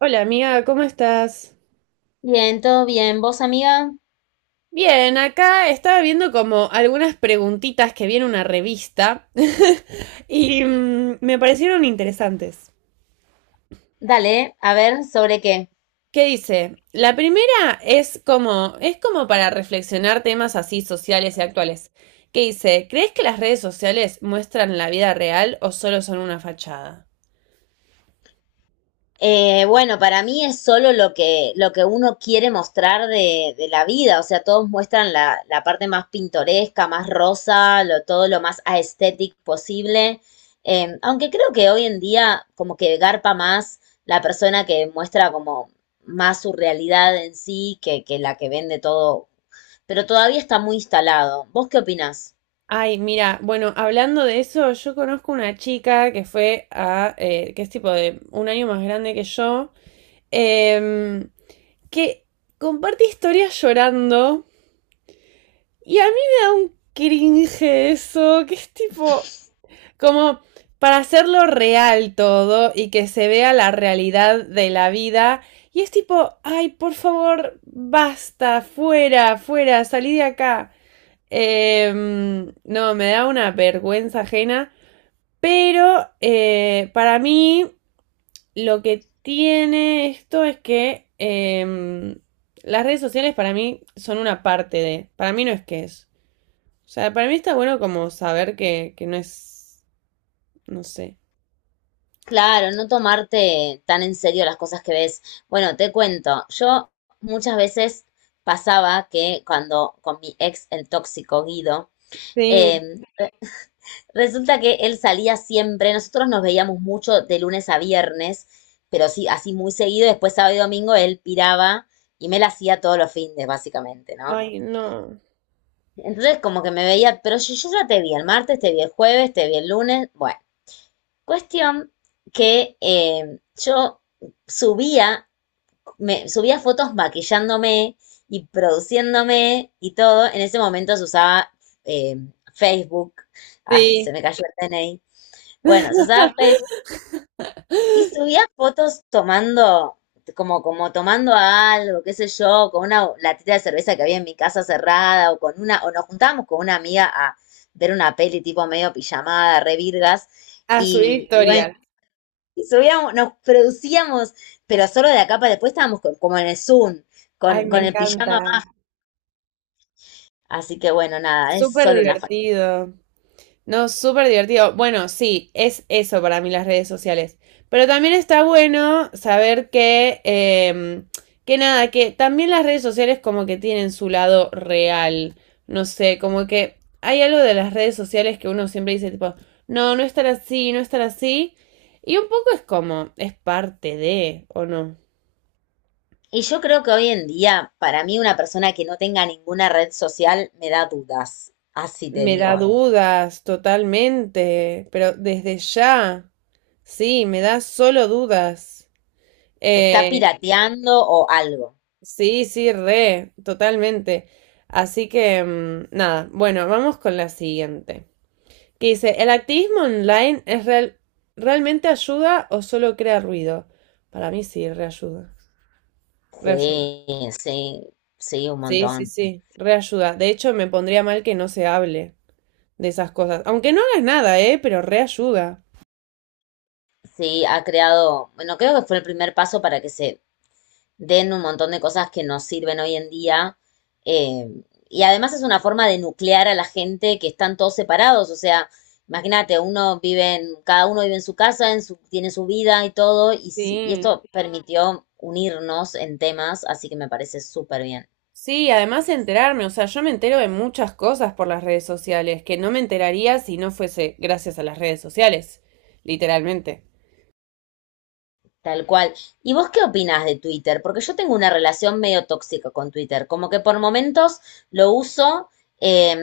Hola amiga, ¿cómo estás? Bien, todo bien. ¿Vos, amiga? Bien, acá estaba viendo como algunas preguntitas que viene una revista y me parecieron interesantes. Dale, a ver, ¿sobre qué? ¿Qué dice? La primera es como para reflexionar temas así sociales y actuales. ¿Qué dice? ¿Crees que las redes sociales muestran la vida real o solo son una fachada? Bueno, para mí es solo lo que uno quiere mostrar de la vida, o sea, todos muestran la parte más pintoresca, más rosa, lo, todo lo más aesthetic posible. Aunque creo que hoy en día como que garpa más la persona que muestra como más su realidad en sí que la que vende todo, pero todavía está muy instalado. ¿Vos qué opinás? Ay, mira, bueno, hablando de eso, yo conozco una chica que fue a, que es tipo de un año más grande que yo, em, que comparte historias llorando. Y a mí me da un cringe eso, que es tipo, como para hacerlo real todo y que se vea la realidad de la vida. Y es tipo, ay, por favor, basta, fuera, fuera, salí de acá. No, me da una vergüenza ajena. Pero para mí lo que tiene esto es que las redes sociales para mí son una parte de, para mí no es que es. O sea, para mí está bueno como saber que no es, no sé. Claro, no tomarte tan en serio las cosas que ves. Bueno, te cuento, yo muchas veces pasaba que cuando con mi ex, el tóxico Guido, Sí, eh, resulta que él salía siempre, nosotros nos veíamos mucho de lunes a viernes, pero sí, así muy seguido, después sábado y domingo él piraba y me la hacía todos los fines, básicamente, ¿no? ay, no. Entonces como que me veía, pero yo ya te vi el martes, te vi el jueves, te vi el lunes, bueno. Cuestión que yo subía, subía fotos maquillándome y produciéndome y todo. En ese momento se usaba eh, Facebook. Ay, Sí, se me cayó el DNI. Bueno, se usaba Facebook y subía fotos tomando, como, como tomando algo, qué sé yo, con una latita de cerveza que había en mi casa cerrada, o con una, o nos juntábamos con una amiga a ver una peli tipo medio pijamada, re virgas. a subir Y bueno, historias. subíamos, nos producíamos, pero solo de acá para después estábamos como en el Zoom, Ay, me con el encanta. pijama. Así que bueno, nada, es Súper solo una falta. divertido. No, súper divertido. Bueno, sí, es eso para mí las redes sociales. Pero también está bueno saber que nada, que también las redes sociales como que tienen su lado real. No sé, como que hay algo de las redes sociales que uno siempre dice tipo, no, no estar así, no estar así. Y un poco es como, es parte de, ¿o no? Y yo creo que hoy en día, para mí, una persona que no tenga ninguna red social me da dudas. Así te Me da digo. dudas totalmente, pero desde ya, sí, me da solo dudas. Está Eh, pirateando o algo. Sí, sí, re, totalmente. Así que, nada, bueno, vamos con la siguiente. Que dice, ¿el activismo online realmente ayuda o solo crea ruido? Para mí sí, reayuda. Reayuda. Sí, sí, sí, un Sí, sí, montón. sí, reayuda. De hecho, me pondría mal que no se hable de esas cosas. Aunque no hagas nada, ¿eh? Pero reayuda. Sí, ha creado, bueno, creo que fue el primer paso para que se den un montón de cosas que nos sirven hoy en día. eh, y además es una forma de nuclear a la gente que están todos separados. O sea, imagínate, uno vive en, cada uno vive en su casa, en su, tiene su vida y todo, y, y Sí. esto permitió unirnos en temas, así que me parece súper bien. Sí, además enterarme, o sea, yo me entero de muchas cosas por las redes sociales, que no me enteraría si no fuese gracias a las redes sociales, literalmente. Tal cual. ¿Y vos qué opinás de Twitter? Porque yo tengo una relación medio tóxica con Twitter, como que por momentos lo uso, eh,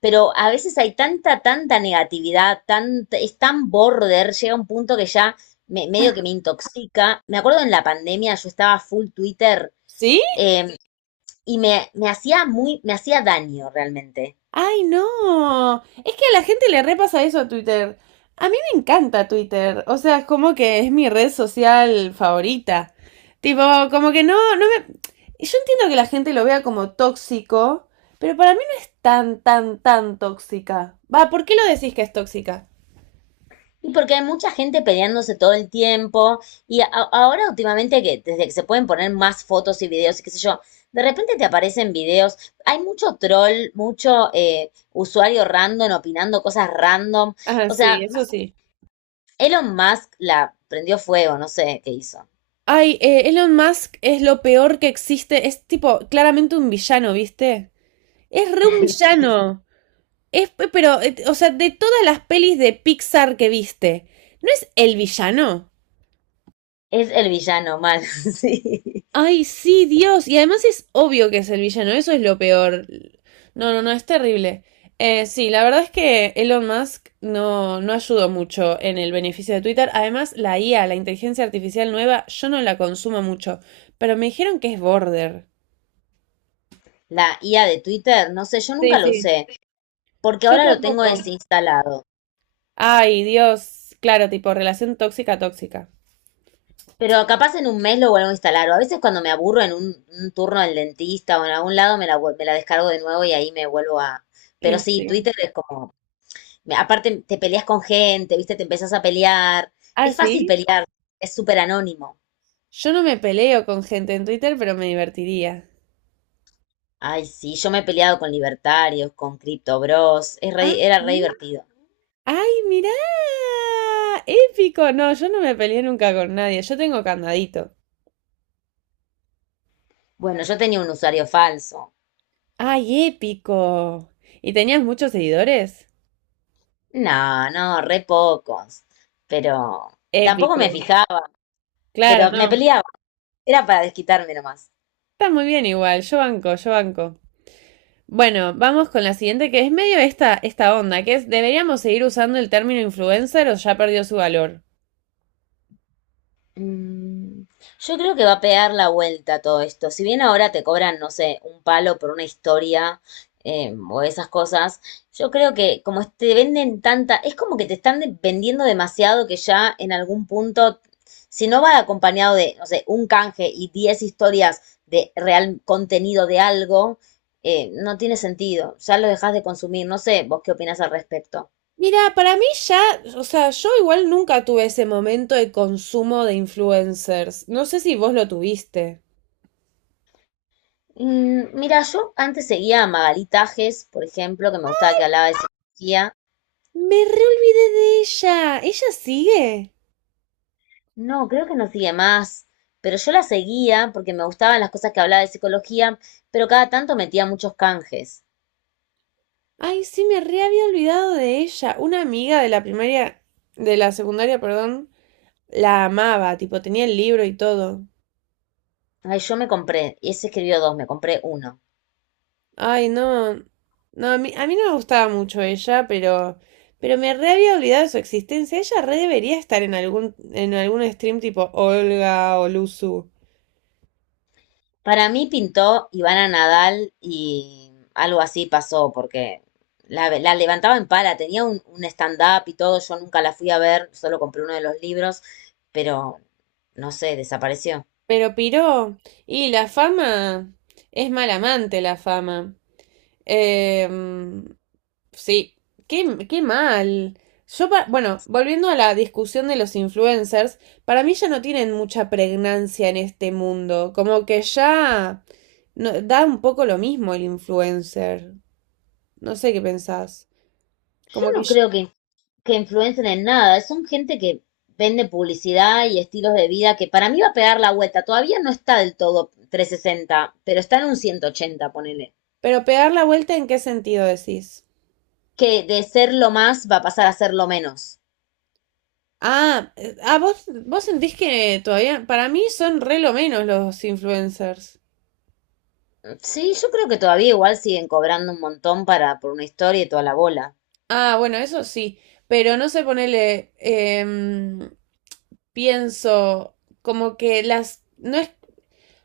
pero a veces hay tanta negatividad, tan, es tan border, llega un punto que ya medio que me intoxica. Me acuerdo en la pandemia yo estaba full Twitter ¿Sí? eh, y me hacía muy, me hacía daño realmente. Ay, no. Es que a la gente le repasa eso a Twitter. A mí me encanta Twitter, o sea, es como que es mi red social favorita. Tipo, como que no, no me... Yo entiendo que la gente lo vea como tóxico, pero para mí no es tan tóxica. Va, ¿por qué lo decís que es tóxica? Y porque hay mucha gente peleándose todo el tiempo y ahora últimamente que desde que se pueden poner más fotos y videos y qué sé yo, de repente te aparecen videos, hay mucho troll, mucho usuario random opinando cosas random, Ah, o sí, sea, eso sí. Elon Musk la prendió fuego, no sé qué hizo. Ay, Elon Musk es lo peor que existe. Es tipo, claramente un villano, ¿viste? Es re un villano. Es, pero, o sea, de todas las pelis de Pixar que viste, ¿no es el villano? Es el villano mal, sí. Ay, sí, Dios. Y además es obvio que es el villano. Eso es lo peor. No, no, no, es terrible. Sí, la verdad es que Elon Musk no, no ayudó mucho en el beneficio de Twitter. Además, la IA, la inteligencia artificial nueva, yo no la consumo mucho. Pero me dijeron que es border. La IA de Twitter, no sé, yo Sí, nunca lo sí. usé porque Yo ahora lo tengo tampoco. desinstalado. Ay, Dios. Claro, tipo relación tóxica, tóxica. Pero capaz en un mes lo vuelvo a instalar. O a veces cuando me aburro en un turno del dentista o en algún lado me la, me la descargo de nuevo y ahí me vuelvo a... Pero Y sí, sí. Twitter es como... Aparte te peleas con gente, ¿viste? Te empezás a pelear. Ah, Es fácil sí. pelear, es súper anónimo. Yo no me peleo con gente en Twitter, pero me divertiría. Ay, sí, yo me he peleado con libertarios, con Crypto Bros. Es Ah, era re sí. divertido. ¡Ay, mirá! ¡Épico! No, yo no me peleé nunca con nadie. Yo tengo candadito. Bueno, yo tenía un usuario falso. ¡Ay, épico! ¿Y tenías muchos seguidores? No, no, re pocos. Pero tampoco Épico. me fijaba, Claro, pero me no. peleaba. Era para desquitarme nomás. Está muy bien igual. Yo banco, yo banco. Bueno, vamos con la siguiente, que es medio esta onda, que es, ¿deberíamos seguir usando el término influencer o ya perdió su valor? Mm, Yo creo que va a pegar la vuelta todo esto. Si bien ahora te cobran, no sé, un palo por una historia o esas cosas, yo creo que como te venden tanta, es como que te están vendiendo demasiado que ya en algún punto, si no va acompañado de, no sé, un canje y 10 historias de real contenido de algo, no tiene sentido. Ya lo dejas de consumir. No sé, vos qué opinas al respecto. Mira, para mí ya, o sea, yo igual nunca tuve ese momento de consumo de influencers. No sé si vos lo tuviste. Mira, yo antes seguía a Magalí Tajes, por ejemplo, que me gustaba que hablaba de psicología. Me reolvidé de ella. ¿Ella sigue? No, creo que no sigue más, pero yo la seguía porque me gustaban las cosas que hablaba de psicología, pero cada tanto metía muchos canjes. Ay, sí, me re había olvidado de ella. Una amiga de la primaria, de la secundaria, perdón, la amaba, tipo, tenía el libro y todo. Ay, yo me compré, y ese escribió dos, me compré uno. Ay, no. No, a mí no me gustaba mucho ella, pero me re había olvidado de su existencia. Ella re debería estar en algún stream tipo Olga o Luzu. Para mí pintó Ivana Nadal y algo así pasó, porque la levantaba en pala, tenía un stand-up y todo, yo nunca la fui a ver, solo compré uno de los libros, pero no sé, desapareció. Pero piró. Y la fama es mal amante, la fama. Em, sí, qué, qué mal. Yo, bueno, volviendo a la discusión de los influencers, para mí ya no tienen mucha pregnancia en este mundo. Como que ya. No, da un poco lo mismo el influencer. No sé qué pensás. Yo Como no que yo... creo que influencen en nada, son gente que vende publicidad y estilos de vida que para mí va a pegar la vuelta. Todavía no está del todo 360, pero está en un 180 ponele. Pero pegar la vuelta, ¿en qué sentido decís? Que de ser lo más va a pasar a ser lo menos. Ah, vos, vos sentís que todavía, para mí son re lo menos los influencers. Sí, yo creo que todavía igual siguen cobrando un montón para, por una historia y toda la bola. Ah, bueno, eso sí, pero no sé ponerle, pienso como que las, no es,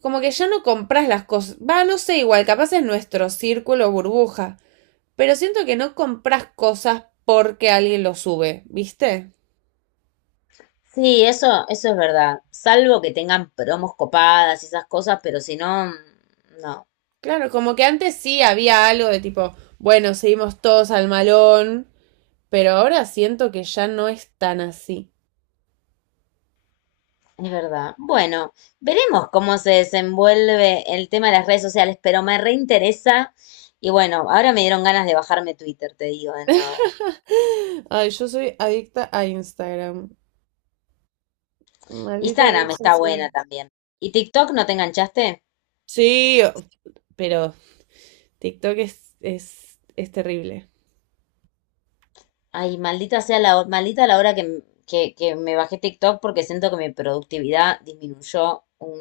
como que ya no compras las cosas, va, no sé, igual, capaz es nuestro círculo burbuja, pero siento que no compras cosas porque alguien lo sube, ¿viste? Sí, eso es verdad. Salvo que tengan promos copadas y esas cosas, pero si no, no. Claro, como que antes sí había algo de tipo, bueno, seguimos todos al malón, pero ahora siento que ya no es tan así. Es verdad. Bueno, veremos cómo se desenvuelve el tema de las redes sociales, pero me reinteresa. Y bueno, ahora me dieron ganas de bajarme Twitter, te digo de nuevo. Ay, yo soy adicta a Instagram. Maldita red Instagram está social. buena también. ¿Y TikTok no te enganchaste? Sí, pero TikTok es terrible. Ay, maldita sea la, maldita la hora que, que me bajé TikTok porque siento que mi productividad disminuyó un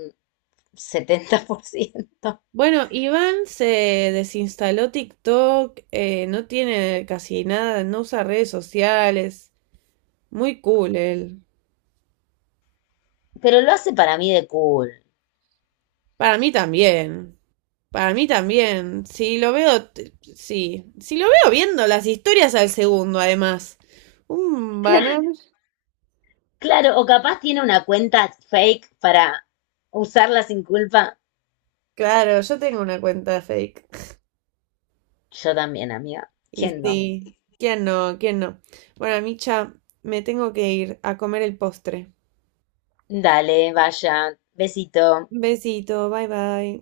70%. Bueno, Iván se desinstaló TikTok, no tiene casi nada, no usa redes sociales. Muy cool él. Pero lo hace para mí de cool. Para mí también. Para mí también. Si lo veo, sí. Si lo veo viendo las historias al segundo, además. Un banner. Cla- Claro, o capaz tiene una cuenta fake para usarla sin culpa. Claro, yo tengo una cuenta fake. Yo también, amiga. Y ¿Quién no? sí. ¿Quién no? ¿Quién no? Bueno, Micha, me tengo que ir a comer el postre. Dale, vaya. Besito. Besito, bye bye.